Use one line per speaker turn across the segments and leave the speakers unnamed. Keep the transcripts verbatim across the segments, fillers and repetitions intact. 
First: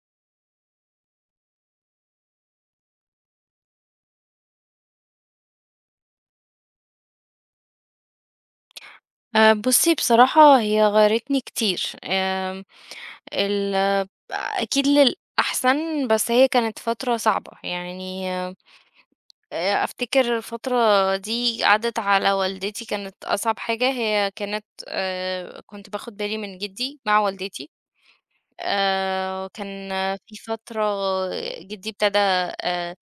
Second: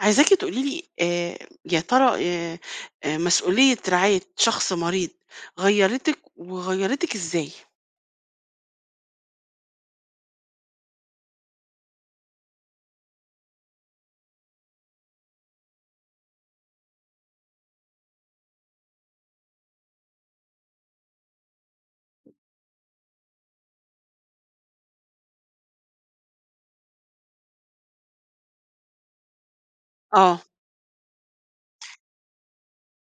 عايزاكِ تقولي لي آآ يا ترى آآ آآ مسؤولية رعاية شخص مريض غيّرتِك وغيّرتِك إزاي؟
آآ بُصّي، بصراحة هي غيّرتني كتير. آمم ال آه، أكيد للأحسن، بس هي كانت فترة صعبة. يعني آآ أفتكر الفترة دي عدّت على والدتي، كانت أصعب حاجة. هي كانت آآ كنت باخد بالي من جدي مع والدتي. آآ كان في
آه،
فترة جدي ابتدى، آآ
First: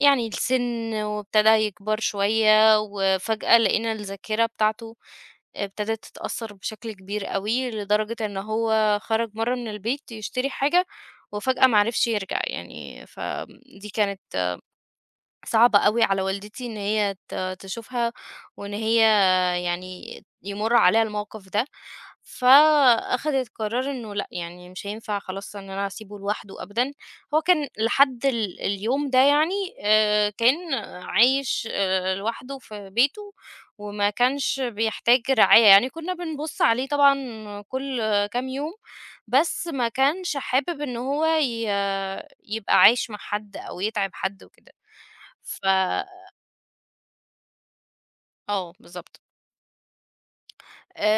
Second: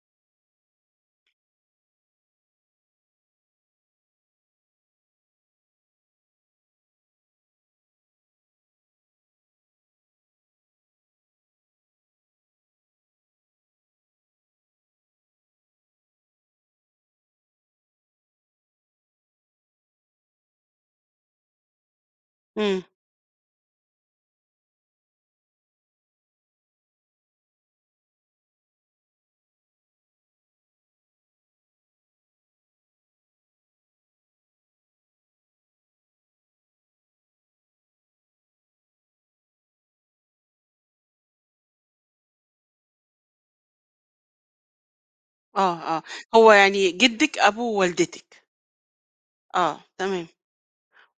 يعني السِن، وابتدى يكبر شوية، وفجأة لقينا الذاكرة بتاعته ابتدت تتأثّر بشكل كبير أوي، لدرجة إن هو خرج مرّة من البيت يشتري حاجة وفجأة ما عرفش يرجع يعني. فدي كانت صعبة أوي على والدتي إن هي ت تشوفها، وإن هي، يعني، يمُر عليها الموقف ده.
إمم،
فأخدت قرار إنه لأ، يعني مش هينفع خلاص إن أنا أسيبه لوحده أبدًا. هو كان لحد ال اليوم ده، يعني، آآ، كان عايش، آآ، لوحده في بيته، وما كانش بيحتاج رعاية، يعني كنا بنبُص عليه طبعًا كل كام يوم، بس ما كانش حابب إن هو ي يبقى عايش مع حد أو يتعب حد وكده. ف
آه، آه. هو يعني جدِّك أبو والدتِك،
آه، بالضبط.
آه، تمام.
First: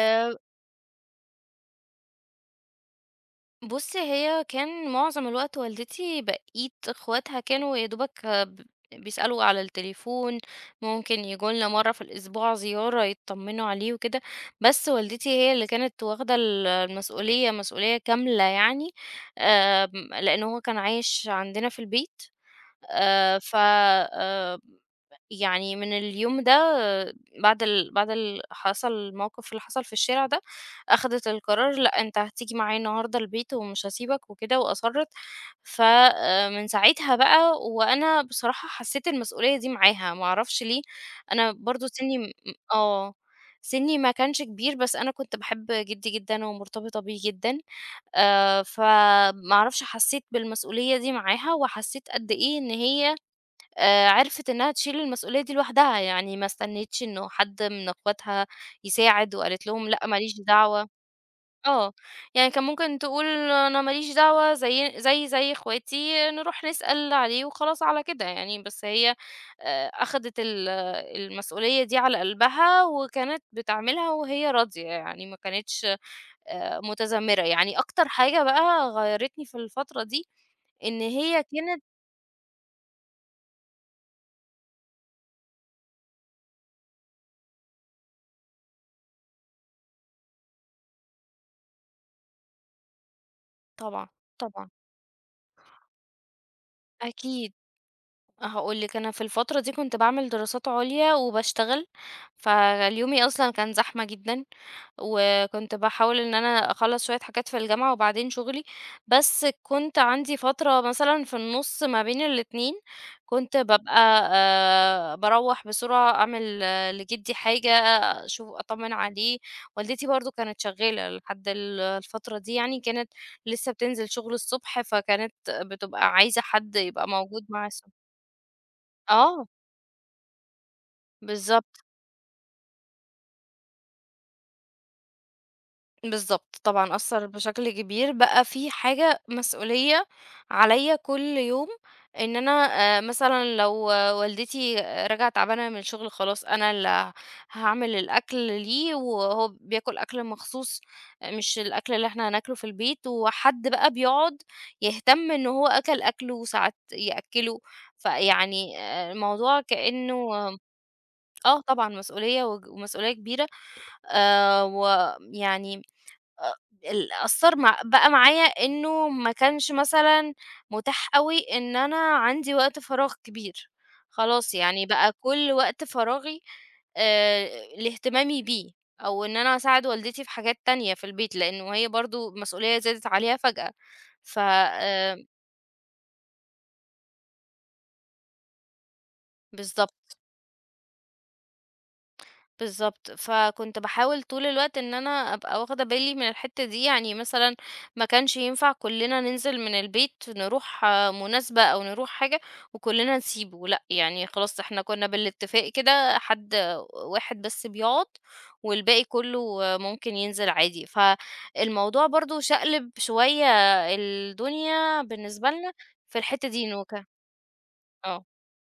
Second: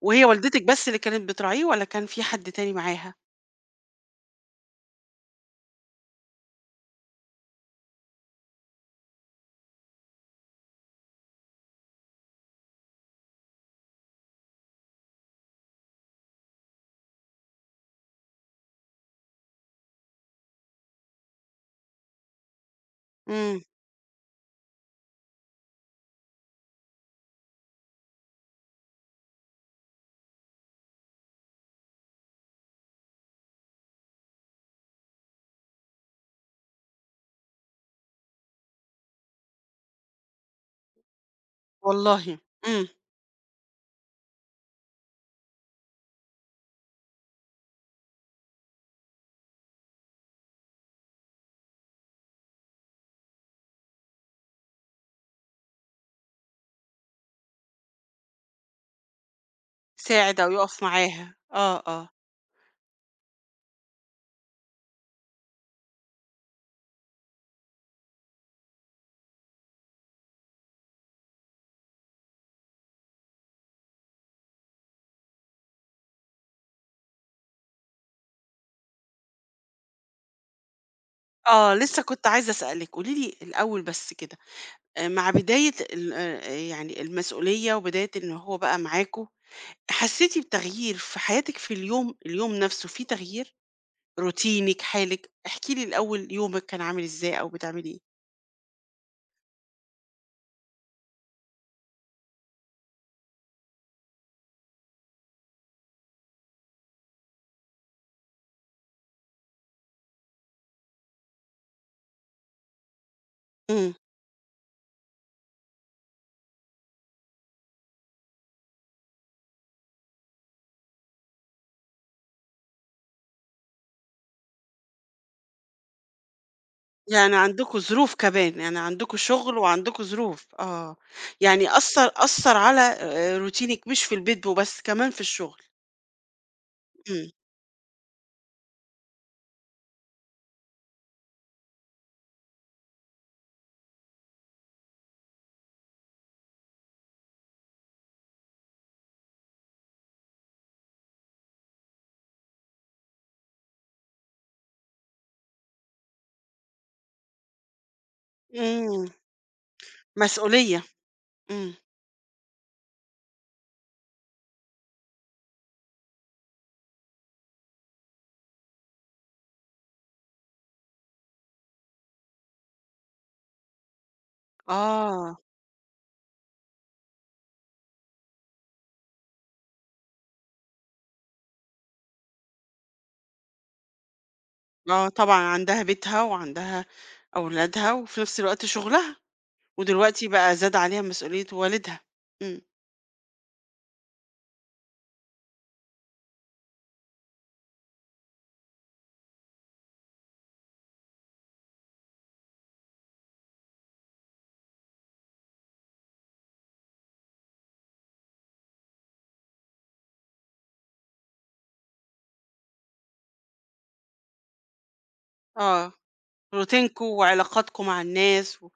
وهي والدتِك بس اللي كانت بتراعيه والّا كان في حد تاني معاها؟
بُصّي، هي كان معظم الوقت والدتي، بقية إخواتها كانوا يا دوبك، آه، ب بيسألوا على التليفون، ممكن ييجوا لنا مرّة في الأسبوع زيارة يتطمّنوا عليه وكده، بس والدتي هي اللي كانت واخدة ال المسؤولية، مسؤولية كاملة يعني. آمم، لإن هو كان عايش عندنا في البيت. آآ ف
إمم،
آآ يعني من اليوم ده، آه، بعد ال بعد ال حصل الموقف اللي حصل في الشارع ده، أخدت القرار لأ، أنت هتيجي معايا النهارده البيت ومش هاسيبك وكده، وأصرّت. فمن ساعتها بقى وأنا بصراحة حسّيت المسؤولية دي معاها، ما أعرفش ليه، أنا برضه سِنّي م
والله! إمم،
آه، سِنّي ما كانش كبير، بس أنا كنت باحب جدي جدًا ومرتبطة بيه جدًا. آآ، فما أعرفش، حسّيت بالمسؤولية دي معاها، وحسّيت قد إيه إن هي آآ عرفِت إنها تشيل المسؤولية دي لوحدها، يعني ما استنِّتش إنه حد من أخواتها يساعد، وقالت لهم لأ ما ليش
ساعد أو يُقف
دعوة.
معاها. آه،
آه،
آه.
يعني كان ممكن تقول أنا ما ليش دعوة زي زيي زي أخواتي، نروح نسأل عليه وخلاص على كده يعني، بس هي آآ أخدت ال المسؤولية دي على قلبها، وكانت بتعملها وهي راضية، يعني ما كانتش آآ متذمرة. يعني أكتر حاجة بقى غيّرتني في الفترة دي إن هي
آه،
كانت.
لسه كنت عايزة أسألِك، قولي لي الأول بس كده. آآ مع بداية ال آآ يعني المسؤولية وبداية إن هو بقى معاكم، حسيتِ بتغيير في حياتِك في اليوم اليوم نفسه، في تغيير؟
طبعًا، طبعًا،
روتينِك، حالِك، احكي لي الأول يومِك كان عامل إزاي أو
أكيد.
بتعملي إيه؟
هاقول لِك، أنا في الفترة دي كنت باعمل دراسات عليا وباشتغل، فاليومي أصلًا كان زحمة جدًا، وكنت باحاول إن أنا أخلّص شوية حاجات في الجامعة وبعدين شغلي. بس كنت عندي فترة مثلًا في النُص ما بين الاتنين كنت
إمم.
بابقى آآ باروّح بسرعة أعمل، آه، لجدي حاجة، أشوف أطمّن عليه. والدتي برضه كانت شغّالة لحد ال الفترة دي، يعني كانت لسه بتنزل شغل الصبح، فكانت بتبقى عايزة حد يبقى
يعني
موجود معاها
عندكم
الصبح.
ظروف كمان، يعني عندكم
آه،
شغل وعندكم ظروف، آه. يعني
بالضبط.
أثّر أثّر على آآ روتينِك مش في البيت وبس، كمان في الشغل.
بالضبط، طبعًا أثّر
إمم.
بشكل كبير، بقى في حاجة مسؤولية عليّا كل يوم إن أنا، آآ، مثلًا لو، آه، والدتي رجعت تعبانة من الشغل، خلاص أنا اللي هاعمل الأكل ليه، وهو بياكل أكل مخصوص مش الأكل اللي إحنا هناكله في البيت، وحد بقى بيقعد يهتم إن هو أكل أكله، وساعات يأكّله. فيعني،
إمم.
آه، الموضوع كإنه.
مسؤولية.
آه،
إمم.
طبعًا مسؤولية، وج ومسؤولية كبيرة. آآ ويعني أ ال أثّر مع بقى معايا إنه ما كانش مثلًا متاح أوي إن أنا عندي وقت فراغ كبير، خلاص يعني بقى
آه.
كل وقت فراغي آآ لاهتمامي بيه، أو إن أنا أساعد والدتي في حاجات تانية في البيت، لإنه هي برضه المسؤولية زادت عليها فجأة. ف
آه
آآ
طبعًا عندها بيتها وعندها أولادها وفي نفس الوقت شغلها،
بالضبط.
ودلوقتي بقى زاد عليها مسؤولية والدها. إمم.
بالضبط، فكنت باحاول طول الوقت إن أنا أبقى واخدة بالي من الحتّة دي، يعني مثلًا ما كانش ينفع كلّنا ننزل من البيت نروح، آه، مناسبة أو نروح حاجة وكلّنا نسيبه، لأ، يعني خلاص إحنا كنّا بالاتفاق كده، حد واحد بس بيقعد، والباقي كلّه، آه، ممكن ينزل عادي. فالموضوع برضه شقلب شوية الدنيا بالنسبة لنا
آه.
في الحتّة دي، إنه
روتينكم
ك
وعلاقاتكم مع
آه،
الناس و...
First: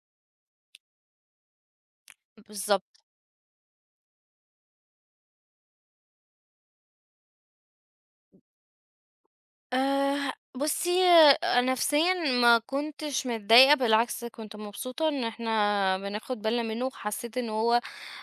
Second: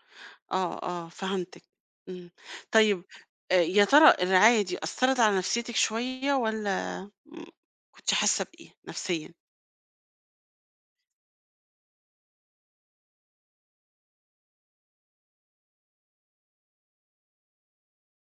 آه آه، فهمتِك. إمم. طيب،
بالضبط.
آآ يا ترى الرعاية دي أثّرت على نفسيتِك شوية والّا م كنتِ حاسة بإيه نفسيًا؟
آآ، بُصّي، آه، نفسيًا ما كنتش متضايقة، بالعكس كنت مبسوطة إن إحنا بناخد بالنا منه، وحسيت إن هو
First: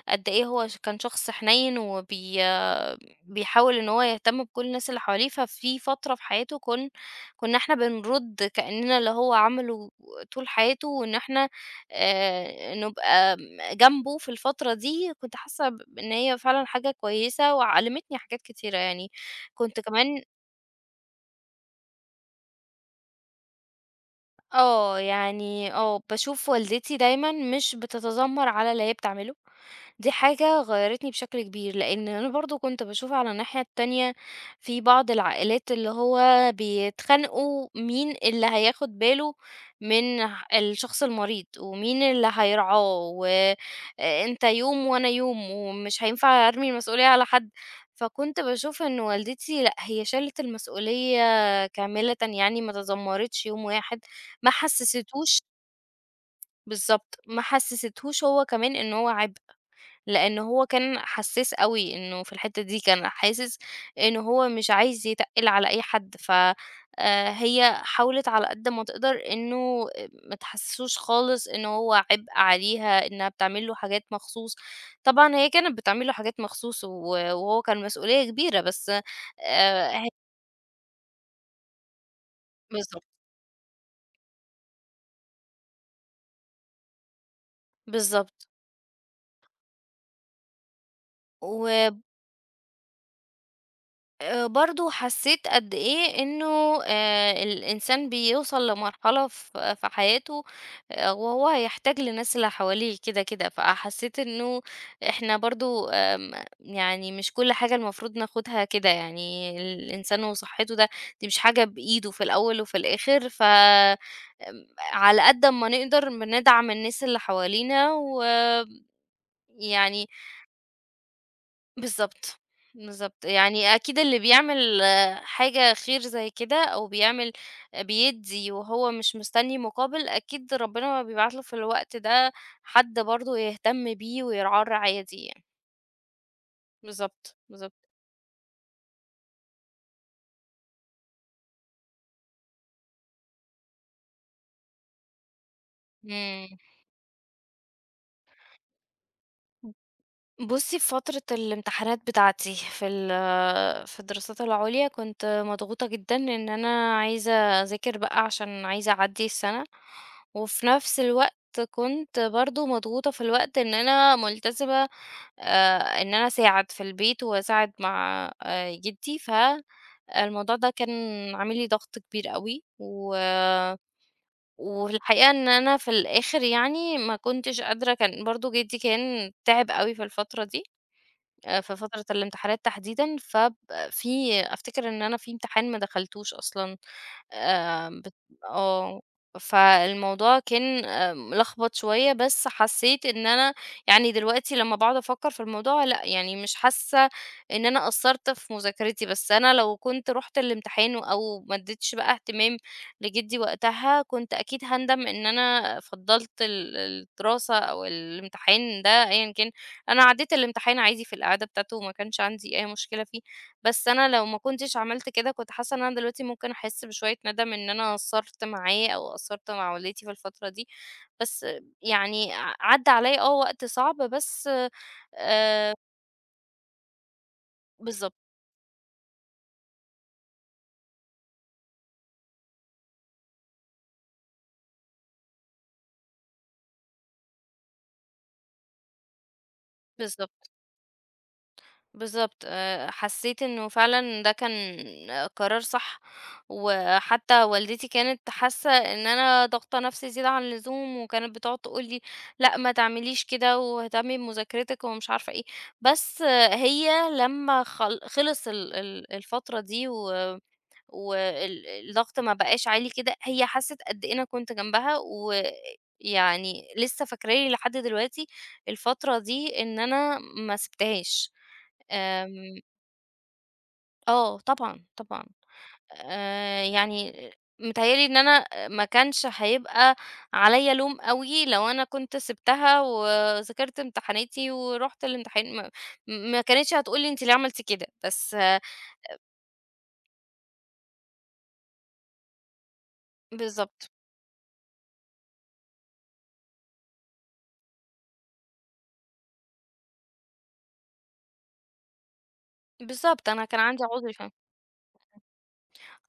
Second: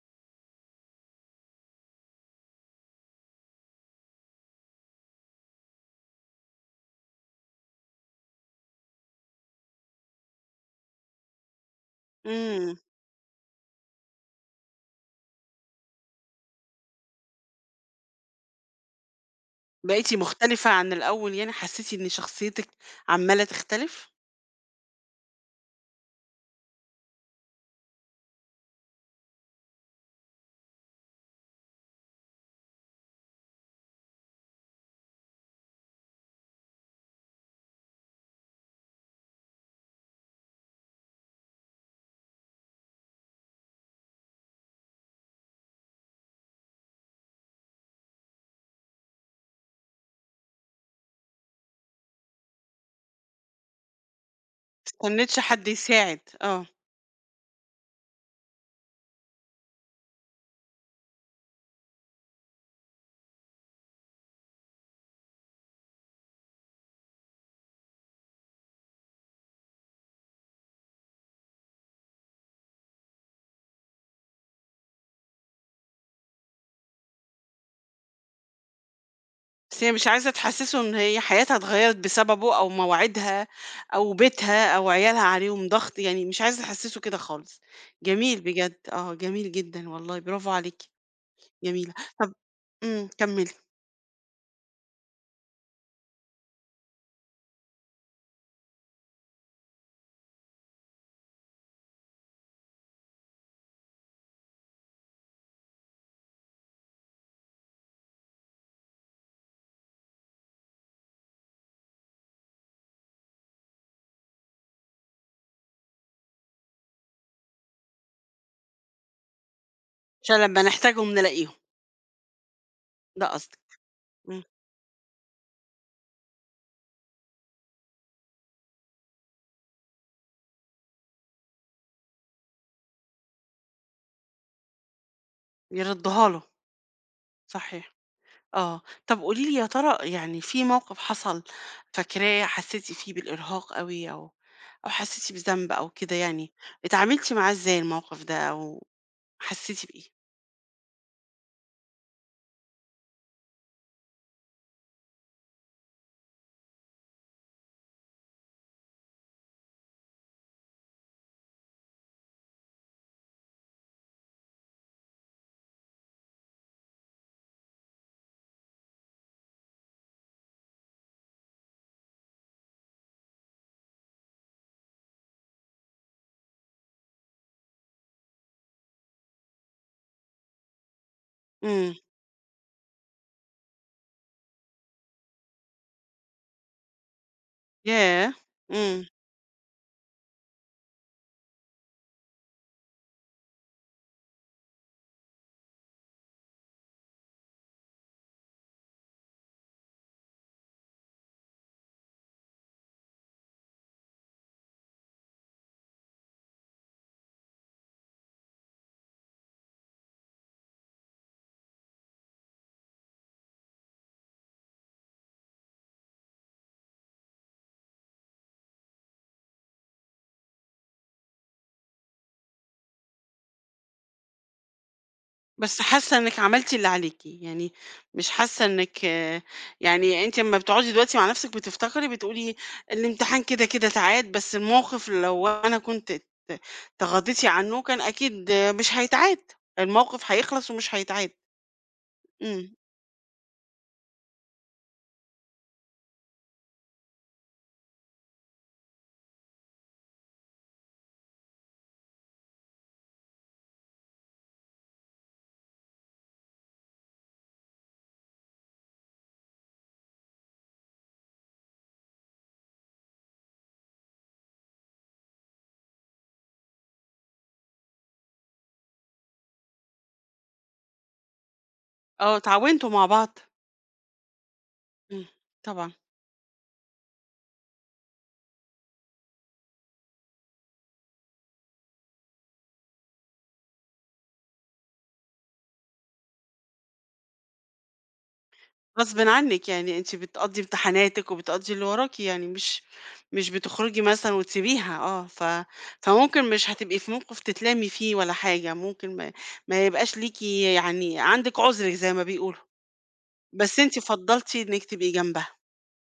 قد إيه هو ش كان شخص حنين، وبي آه، بيحاول إن هو يهتم بكل الناس اللي حواليه. ففي فترة في حياته كن كنا إحنا بنرُد كأننا اللي هو عمله طول حياته، وإن إحنا، آآ،
إمم.
نبقى جنبه في الفترة دي. كنت حاسة ب إن هي فعلًا حاجة كويسة، وعلمتني حاجات كتيرة يعني. كنت
بقيتِ
كمان،
مختلفة عن الأول يعني، حسيتِ إن شخصيتِك عمّالة تختلف؟
آه، يعني آه، باشوف والدتي دايمًا مش بتتذمّر على اللي هي بتعمله، دي حاجة غيّرتني بشكل كبير، لإن أنا برضه كنت باشوف على الناحية التانية في بعض العائلات اللي هو بيتخانقوا مين اللي هياخد باله من ح الشخص المريض، ومين اللي هيرعاه، وأنت يوم وأنا يوم، ومش هينفع أرمي المسؤولية على حد. فكنت باشوف إن والدتي لأ، هي شالت المسؤولية كاملةً، يعني ما تذمّرتش يوم واحد. ما
كانتش
حسّستهوش
حد يساعد، آه.
بالضبط، ما حسّستهوش هو كمان إن هو عبء، لإن هو كان حسّاس أوي، إنه في الحتّة دي كان حاسس إن هو مش عايز يتقِّل على أي حد. ف آآ هي حاولت على قد ما تقدر إنه ما تحسّسوش خالص إن هو عبء عليها، إنها بتعمل له حاجات مخصوص. طبعًا هي كانت بتعمل له حاجات مخصوص، و وهو كان مسؤولية كبيرة، بس. آآ
بس هي مش
ه
عايزة تحسّسه إن هي حياتها اتغيّرت بسببه، أو
بالضبط،
مواعيدها أو بيتها أو عيالها عليهم ضغط، يعني مش عايزة تحسّسه كده خالص. جميل
بالضبط.
بجد، آه، جميل جدًا والله، برافو عليكِ. جميلة.
و
طَب، إمم، كمّلي.
آآ برضه حسّيت قد إيه إنه، آآ الإنسان بيوصل لمرحلة ف في حياته، آآ وهو هيحتاج للناس اللي حواليه كده، كده. فحسّيت إنه إحنا برضه، آمم يعني مش كل حاجة المفروض ناخدها كده، يعني الإنسان وصحّته ده دي مش حاجة بإيده في الأول وفي الآخر. ف آمم على قد أمّا نقدر بندعم الناس اللي حوالينا، ويعني،
عشان لمّا نحتاجهم نلاقيهم،
بالضبط. بالضبط،
ده
يعني
قصدِك.
أكيد اللي
إمم.
بيعمل، آه، حاجة خير زي كده، أو بيعمل بيدّي وهو مش مستني مقابل، أكيد ربنا بيبعت له في الوقت ده حد برضه يهتم بيه ويرعاه الرعاية دي يعني.
يردّوها له،
بالضبط، بالضبط.
صحيح، آه. طَب قولي لي، يا ترى يعني في موقف حصل فاكراه حسّيتِ فيه بالإرهاق أوي، أو أو حسّيتِ بذنب أو كده
إمم.
يعني، اتعاملتِ معاه إزاي الموقف ده، أو حسّيتِ بإيه؟
بُصّي، في فترة الامتحانات بتاعتي في ال في الدراسات العُليا كنت مضغوطة جدًا، إن أنا عايزة أذاكر بقى عشان عايزة أعدّي السَنة، وفي نَفْس الوقت كنت برضه مضغوطة في الوقت إن أنا ملتزمة، آآ إن أنا أساعد في البيت وأساعد مع آآ جدي. فالموضوع ده كان عامل لي ضغط كبير أوي، و والحقيقة إن أنا في الآخِر يعني ما كنتش قادرة، كان برضه جدي كان تعب أوي في الفترة دي. آآ في
إمم.
فترة الامتحانات تحديدًا، فب في، أفتكر إن أنا في امتحان ما دخلتوش أصلًا. آمم بت
ياه!
آه.
إمم.
فالموضوع كان، آآ ملخبط شوية، بس حسّيت إن أنا، يعني دلوقتي لمّا باقعد أفكّر في الموضوع، لأ، يعني مش حاسّة إن أنا قصّرت في مذاكرتي، بس أنا لو كنت رُحت الامتحان أو ما ادّيتش بقى اهتمام لجدي وقتها، كنت أكيد هاندم إن أنا فضّلت ال الدراسة أو الامتحان ده أيًا كان. أنا عدّيت الامتحان عادي في القعدة بتاعته، وما كانش عندي أي مشكلة فيه. بس أنا لو ما كنتش عملت كده كنت حاسة إن أنا دلوقتي ممكن أحس بشوية ندم، إن أنا قصّرت معاه أو قصّرت مع والدتي في الفترة دي. بس يعني ع عدّى عليَّ، آه وقت صعب، بس آآ
بس حاسة إنِّك عملتِ اللي عليكِ، يعني
بالضبط،
مش حاسة إنِّك آه، يعني أنتِ أمّا بتقعدي دلوقتي مع نَفْسِك بتفتكري، بتقولي الامتحان كده، كده اتعاد، بس الموقف لو أنا كنت ات تغاضيتِ عنّه كان أكيد آه، مش هيتعاد، الموقف
بالضبط.
هيخلص ومش هيتعاد.
بالضبط.
إمم.
آآ حسّيت إنه فعلًا ده كان، آه، قرار صح. وحتى والدتي كانت حاسة إن أنا ضاغطة نفسي زيادة عن اللزوم، وكانت بتقعد تقول لي: "لأ، ما تعمليش كده، واهتمي بمذاكرتِك"، ومش عارفة إيه. بس آه، هي لمّا خل خلص ال ال الفترة دي، و وال الضغط ما بقاش عالي كده، هي حَسِّت قد إيه أنا كنت جنبها، ويعني لسه فاكرة لي لحد دلوقتي الفترة دي، إن أنا ما سِبتهاش.
آه،
آمم
اتعاونتوا مع بعض؟
آه طبعًا، طبعًا.
إمم، طبعًا.
آآ يعني متهيأ لي إن أنا ما كانش هيبقى عليّا لوم أوي لو أنا كنت سِبتها وذاكرت امتحاناتي ورُحت الامتحان، ما ما كانتش هتقول لي أنتِ ليه عملتِ كده، بس.
غصبٍ عنِّك، يعني أنتِ بتقضّي امتحاناتِك وبتقضّي اللي وراكِ، يعني مش مش
بالضبط،
بتخرجي مثلًا وتسيبيها آه، ف فممكن مش هتبقي في موقف تتلامي فيه ولا حاجة، ممكن ما ما يبقاش ليكِ يعني عندِك عُذر زي ما بيقولوا.
بالضبط. أنا كان
بس
عندي
أنتِ
عُذر. ف
فضّلتِ إنِّك تبقي جنبها.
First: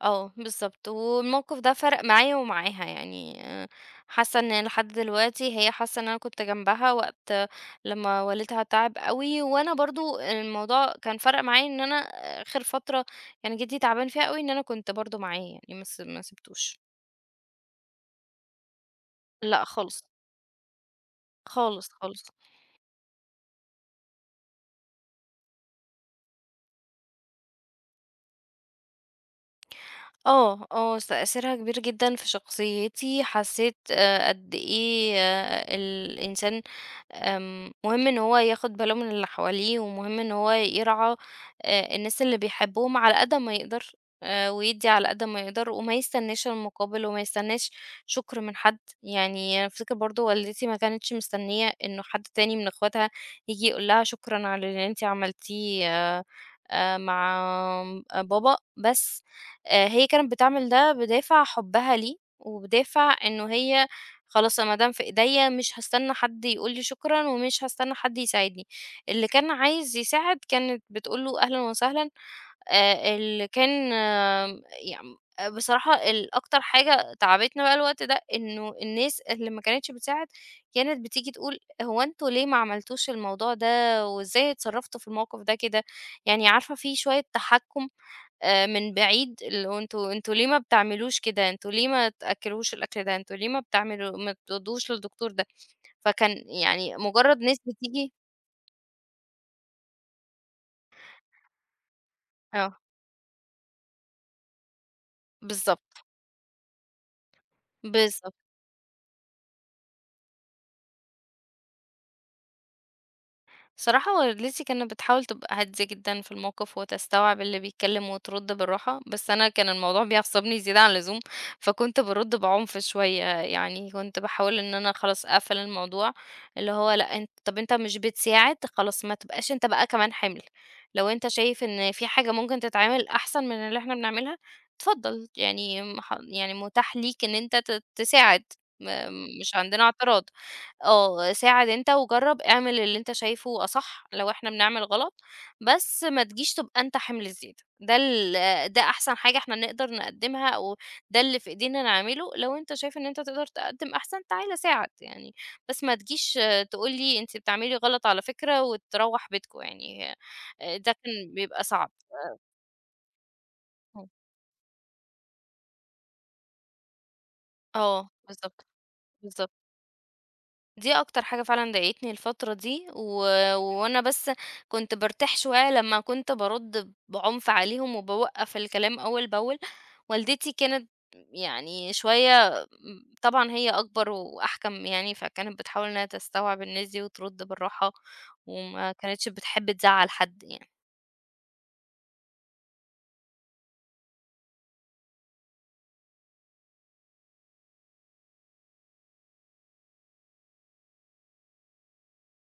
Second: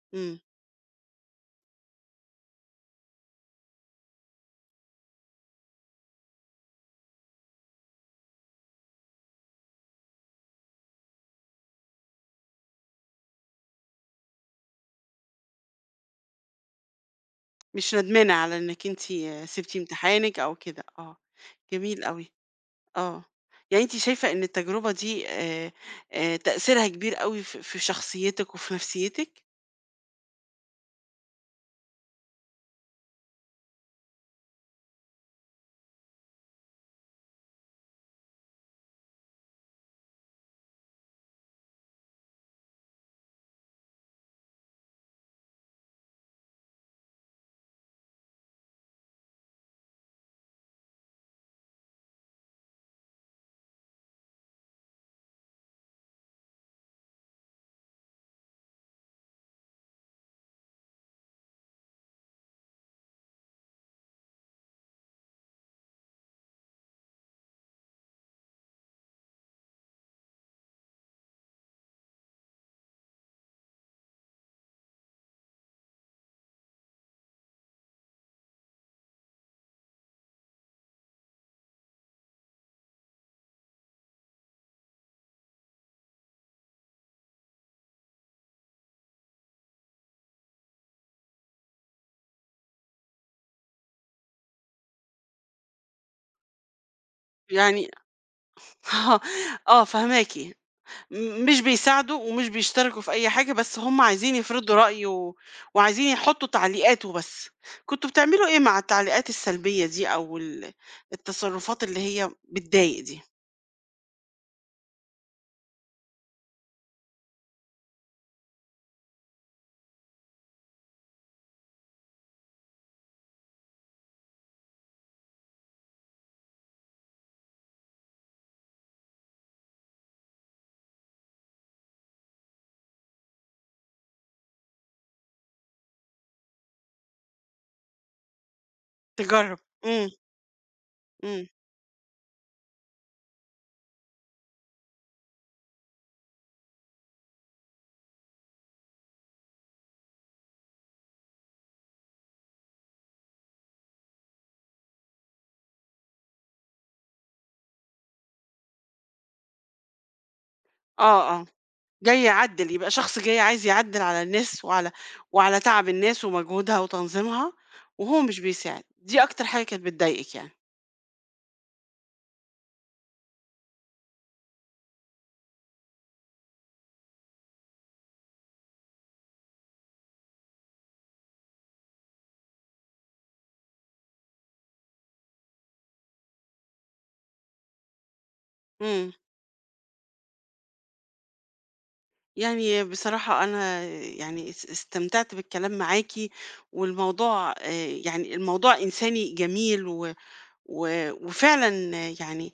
آه،
إمم.
بالضبط، والموقف ده فرق معايا ومعاها، يعني، آآ، حاسة إن لحد دلوقتي هي حاسة إن أنا كنت جنبها وقت لمّا والدها تعب أوي، وأنا برضه الموضوع كان فرق معايا إن أنا آخر فترة كان جدي تعبان فيها أوي، إن أنا كنت برضه معاه، يعني ما س ما سِبتوش.
مش ندمانة على إنِّك أنتِ
لأ
سِبتِ
خالص،
امتحانِك أو كده، آه.
خالص،
جميل
خالص.
أوي، آه. يعني أنتِ شايفة إن التجربة دي آآ، آآ، تأثيرها كبير أوي في في شخصيتِك وفي نفسيتِك؟
آه، آه، تأثيرها كبير جدًا في شخصيتي. حسيت، آآ، قد إيه، آه، الإنسان، آمم، مهم إن هو ياخد باله من اللي حواليه، ومهم إن هو يرعى، آآ الناس اللي بيحبهم على قد ما يقدر، آآ ويدّي على قد ما يقدر، وما يستناش المقابل، وما يستناش شكر من حد. يعني أنا أفتكر برضه والدتي ما كانتش مستنية إنه حد تاني من أخواتها ييجي يقول لها شكرًا على اللي أنتِ عملتيه آآ مع بابا، بس آآ هي كانت بتعمل ده بدافع حبها ليه، وبدافع إنه هي خلاص ما دام في إيديّا مش هاستنى حد يقول لي شكرًا، ومش هاستنى حد يساعدني. اللي كان عايز يساعد كانت بتقول له أهلًا وسهلًا. آآ اللي كان يم بصراحة ال أكتر حاجة تعبتنا بقى الوقت ده، إنه الناس اللي ما كانتش بتساعد كانت بتيجي تقول: "هو أنتم ليه ما عملتوش الموضوع ده، وإزاي اتصرّفتوا في الموقف ده كده؟" يعني عارفة في شوية تحكُّم، آآ من بعيد، اللي هو أنتم أنتم ليه ما بتعملوش كده، أنتم ليه ما تأكّلوهوش الأكل ده، أنتم ليه ما بتعملوا ما بتودّوهوش للدكتور ده. فكان، يعني، مجرد ناس
يعني
بتيجي.
آه، آه فاهماكِ. م مش بيساعدوا ومش
آه،
بيشتركوا في أي حاجة، بس هُم عايزين يفرضوا رأي، و
بالضبط،
وعايزين يحطوا تعليقات وبس. كنتوا
بالضبط.
بتعملوا إيه مع التعليقات السلبية دي أو ال التصرفات اللي هي بتضايق دي؟
صراحة والدتي كانت بتحاول تبقى هادية جدًا في الموقف، وتستوعب اللي بيتكلم، وترد بالراحة، بس أنا كان الموضوع بيعصبني زيادة عن اللزوم، فكنت بارُد بعنف شوية، يعني كنت باحاول إن أنا خلاص أقفل الموضوع، اللي هو لأ أنت، طَب أنت مش بتساعد، خلاص ما تبقاش أنت بقى كمان حِمل، لو أنت شايف إن في حاجة ممكن تتعمل أحسن من اللي إحنا بنعملها، اتفضل، يعني م ح يعني متاح ليك إن أنت ت تساعد، م مش
تجرّب،
عندنا
إمم،
اعتراض. آه،
إمم،
ساعد أنت وجرّب، اعمل اللي أنت شايفه أصح لو إحنا بنعمل غلط، بس ما تجيش تبقى أنت حِمل الزيادة. ده ال ده أحسن حاجة إحنا نقدر نقدّمها، أو ده اللي في إيدينا نعمله. لو أنت شايف إن أنت تقدر تقدّم أحسن تعالَ ساعد يعني، بس ما تجيش تقول لي أنتِ بتعملي غلط على فكرة وتروّح بيتكم يعني. آه، ده
آه،
كان
آه.
بيبقى صعب.
جاي يعدّل، يبقى شخص جاي عايز يعدّل على الناس وعلى وعلى تعب الناس ومجهودها وتنظيمها،
آه،
وهو مش
بالضبط،
بيساعد، دي أكتر
بالضبط.
حاجة كانت بتضايقِك يعني.
دي أكتر حاجة فعلًا ضايقتني الفترة دي، و وأنا بس كنت بارتاح شوية لمّا كنت بارُد بعنف عليهم، وباوقّف الكلام أول بأول. والدتي كانت، يعني، شوية. م طبعًا هي أكبر وأحكم، يعني، فكانت بتحاول إنها تستوعب الناس دي وترُد بالراحة، وما
إمم.
كانتش بتحب تزعّل حد يعني.
يعني بصراحة أنا يعني اس- استمتعت بالكلام معاكي، والموضوع آه، يعني الموضوع إنساني جميل و و وفعلا آه، يعني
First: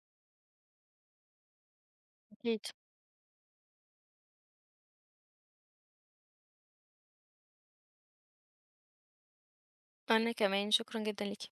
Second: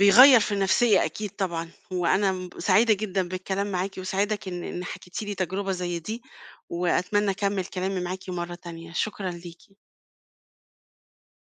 بيغير في النفسية أكيد طبعا، وأنا م-
أكيد.
سعيدة جدا بالكلام معاكي، وسعيدة إن إن حكيتي لي تجربة زي دي، وأتمنى أكمل كلامي معاكي مرة تانية. شكرا ليكي.
أنا كمان، شكرًا جدًا ليكِ.